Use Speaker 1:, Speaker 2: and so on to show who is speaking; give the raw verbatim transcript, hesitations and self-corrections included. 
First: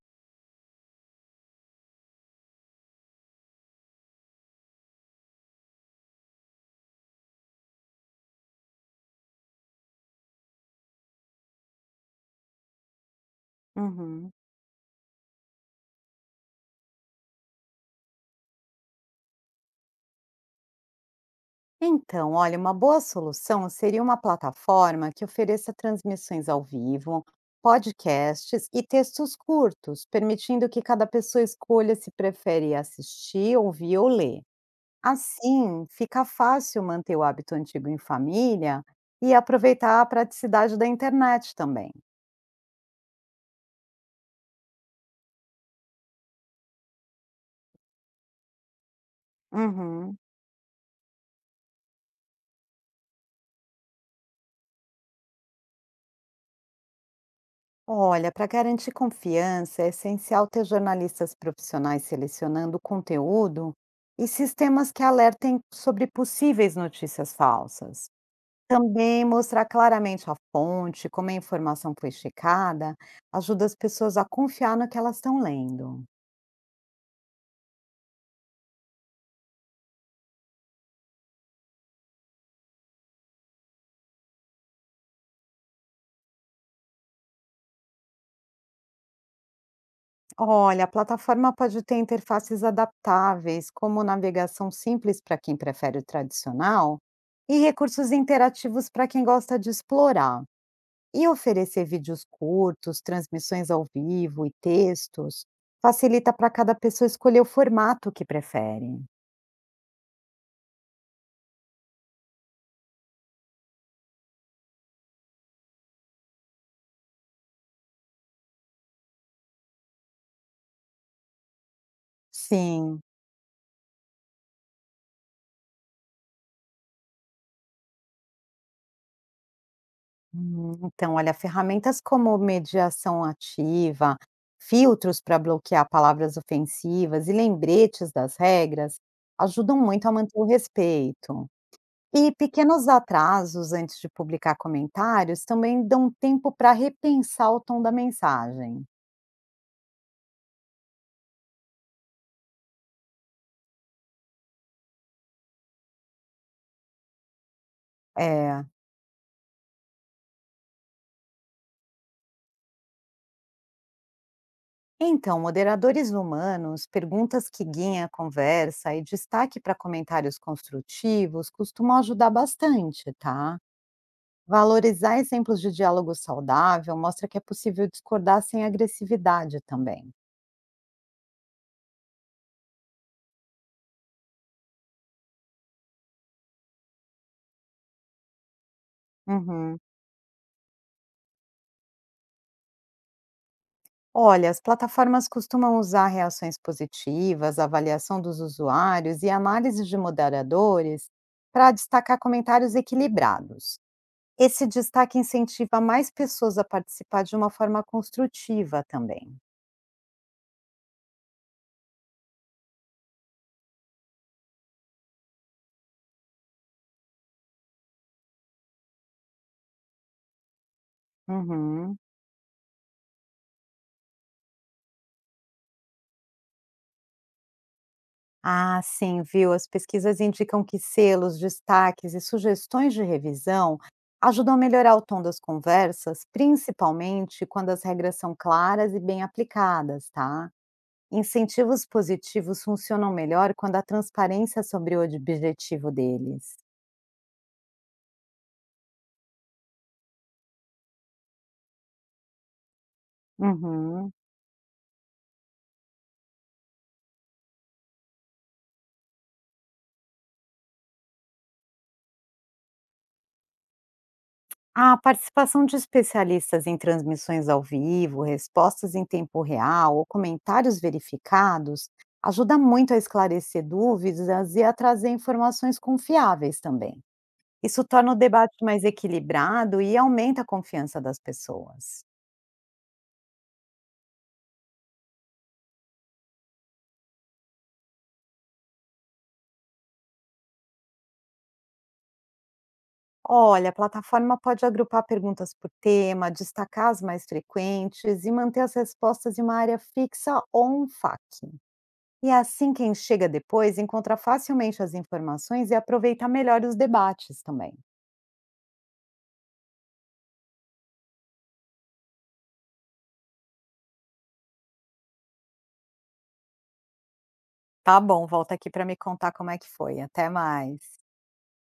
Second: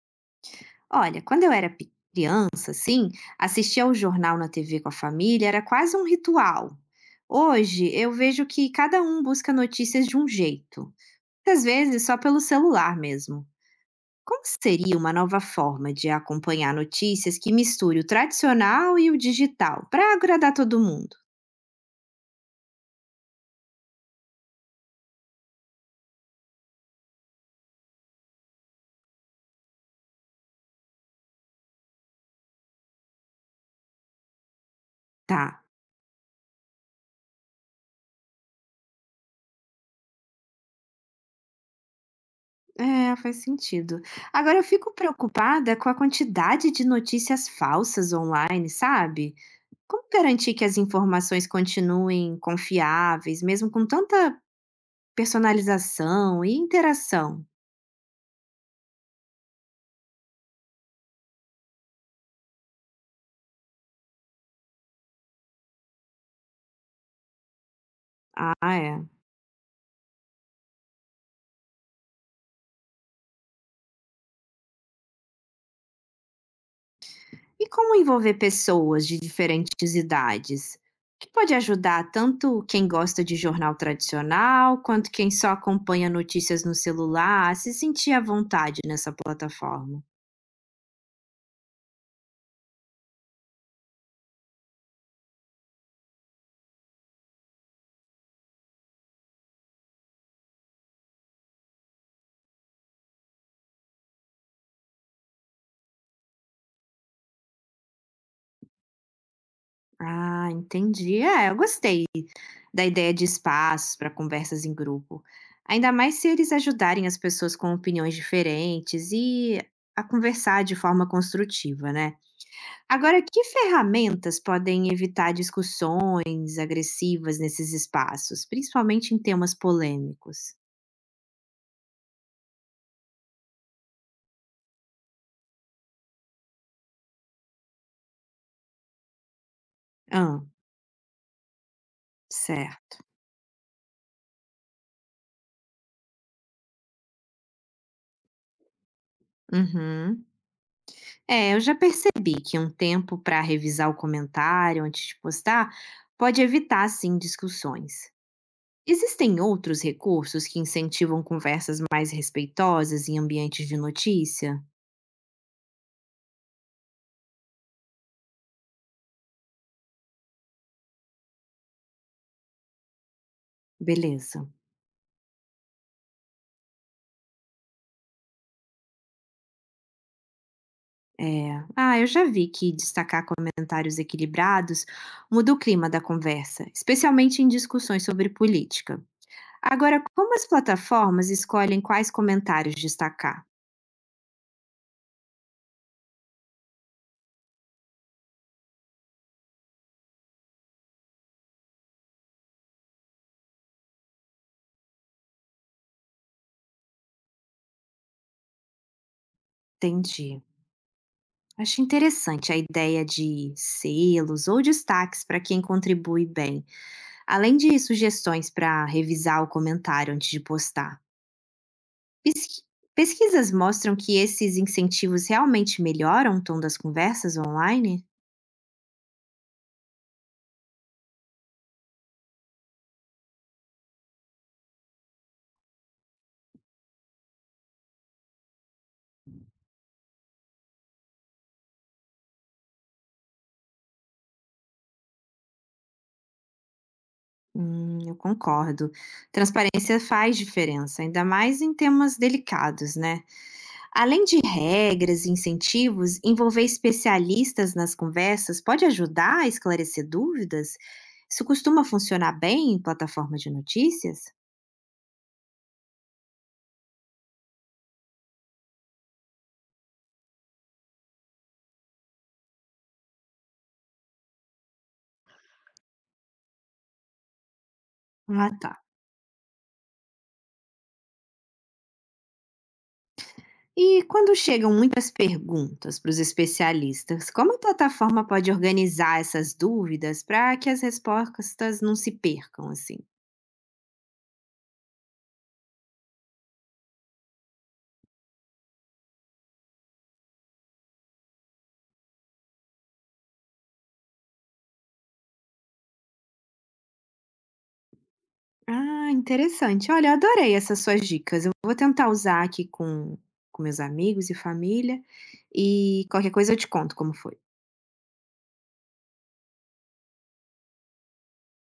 Speaker 1: Olha, quando eu era pe- criança, assim, assistir ao jornal na tê vê com a família era quase um ritual. Hoje, eu vejo que cada um busca notícias de um jeito, às vezes só pelo celular mesmo.
Speaker 2: Uhum.
Speaker 1: Como seria uma nova forma de acompanhar notícias que misture o tradicional e o digital, para agradar todo mundo?
Speaker 2: Então, olha, uma boa solução seria uma plataforma que ofereça transmissões ao vivo, podcasts e textos curtos, permitindo que cada pessoa escolha se prefere assistir, ouvir ou ler.
Speaker 1: Tá.
Speaker 2: Assim, fica fácil manter o hábito antigo em família e aproveitar a praticidade da internet também.
Speaker 1: É, faz sentido. Agora eu fico preocupada com a quantidade de notícias falsas online, sabe? Como
Speaker 2: Uhum.
Speaker 1: garantir que as informações continuem confiáveis, mesmo com tanta personalização e interação?
Speaker 2: Olha, para garantir confiança, é essencial ter jornalistas profissionais selecionando conteúdo e sistemas que alertem sobre possíveis notícias falsas.
Speaker 1: Ah, é.
Speaker 2: Também mostrar claramente a fonte, como a informação foi checada, ajuda as pessoas a confiar no que elas estão lendo.
Speaker 1: E como envolver pessoas de diferentes idades? Que pode ajudar tanto quem gosta de jornal tradicional, quanto quem só acompanha notícias no celular, a se sentir à vontade nessa plataforma.
Speaker 2: Olha, a plataforma pode ter interfaces adaptáveis, como navegação simples para quem prefere o tradicional e recursos interativos para quem gosta de explorar. E oferecer vídeos curtos, transmissões ao vivo e textos facilita para cada pessoa escolher o formato que prefere.
Speaker 1: Ah, entendi. É, eu gostei da ideia de espaços para conversas em grupo. Ainda mais se eles ajudarem as pessoas com opiniões diferentes e a conversar de forma construtiva, né?
Speaker 2: Sim.
Speaker 1: Agora, que ferramentas podem evitar discussões agressivas nesses espaços, principalmente em temas polêmicos?
Speaker 2: Hum, Então, olha, ferramentas como mediação ativa, filtros para bloquear palavras ofensivas e lembretes das regras ajudam muito a manter
Speaker 1: Ah,
Speaker 2: o respeito. E pequenos
Speaker 1: certo.
Speaker 2: atrasos antes de publicar comentários também dão tempo para repensar o tom da mensagem.
Speaker 1: Uhum. É, eu já percebi que um tempo para revisar o comentário antes de postar pode evitar, sim, discussões.
Speaker 2: É.
Speaker 1: Existem outros recursos que incentivam conversas mais respeitosas em ambientes de notícia?
Speaker 2: Então, moderadores humanos, perguntas que guiem a conversa e destaque para comentários construtivos costumam ajudar bastante, tá?
Speaker 1: Beleza.
Speaker 2: Valorizar exemplos de diálogo saudável mostra que é possível discordar sem agressividade também.
Speaker 1: É. Ah, eu já vi que destacar comentários equilibrados muda o clima da conversa, especialmente em discussões sobre política.
Speaker 2: Uhum.
Speaker 1: Agora, como as plataformas escolhem quais comentários destacar?
Speaker 2: Olha, as plataformas costumam usar reações positivas, avaliação dos usuários e análise de moderadores para destacar comentários equilibrados. Esse destaque incentiva mais pessoas a participar de uma forma construtiva também.
Speaker 1: Entendi. Acho interessante a ideia de selos ou destaques para quem contribui bem, além de sugestões para revisar o comentário antes de postar.
Speaker 2: Uhum.
Speaker 1: Pesqui pesquisas mostram que esses incentivos realmente melhoram o tom das conversas online?
Speaker 2: Ah, sim, viu? As pesquisas indicam que selos, destaques e sugestões de revisão ajudam a melhorar o tom das conversas, principalmente quando as regras são claras e bem aplicadas, tá? Incentivos positivos funcionam melhor quando há transparência sobre o objetivo deles.
Speaker 1: Hum, eu concordo. Transparência faz diferença, ainda mais em temas delicados, né?
Speaker 2: Uhum.
Speaker 1: Além de regras e incentivos, envolver especialistas nas conversas pode ajudar a esclarecer dúvidas? Isso costuma funcionar bem em plataforma de notícias?
Speaker 2: A participação de especialistas em transmissões ao vivo, respostas em tempo real ou comentários verificados ajuda muito a esclarecer dúvidas e a trazer informações confiáveis também. Isso torna o
Speaker 1: Ah,
Speaker 2: debate
Speaker 1: tá.
Speaker 2: mais equilibrado e aumenta a confiança das pessoas.
Speaker 1: E quando chegam muitas perguntas para os especialistas, como a plataforma pode organizar essas dúvidas para que as respostas não se percam assim?
Speaker 2: Olha, a plataforma pode agrupar perguntas por tema, destacar as mais frequentes e manter as respostas em uma área fixa ou um FAQ. E é assim, quem chega depois encontra facilmente as informações e aproveita melhor os debates também.
Speaker 1: Ah, interessante. Olha, eu adorei essas suas dicas. Eu vou tentar usar aqui com, com meus amigos e família e qualquer coisa eu te conto como foi.
Speaker 2: Tá bom, volta aqui para me contar como é que foi. Até mais.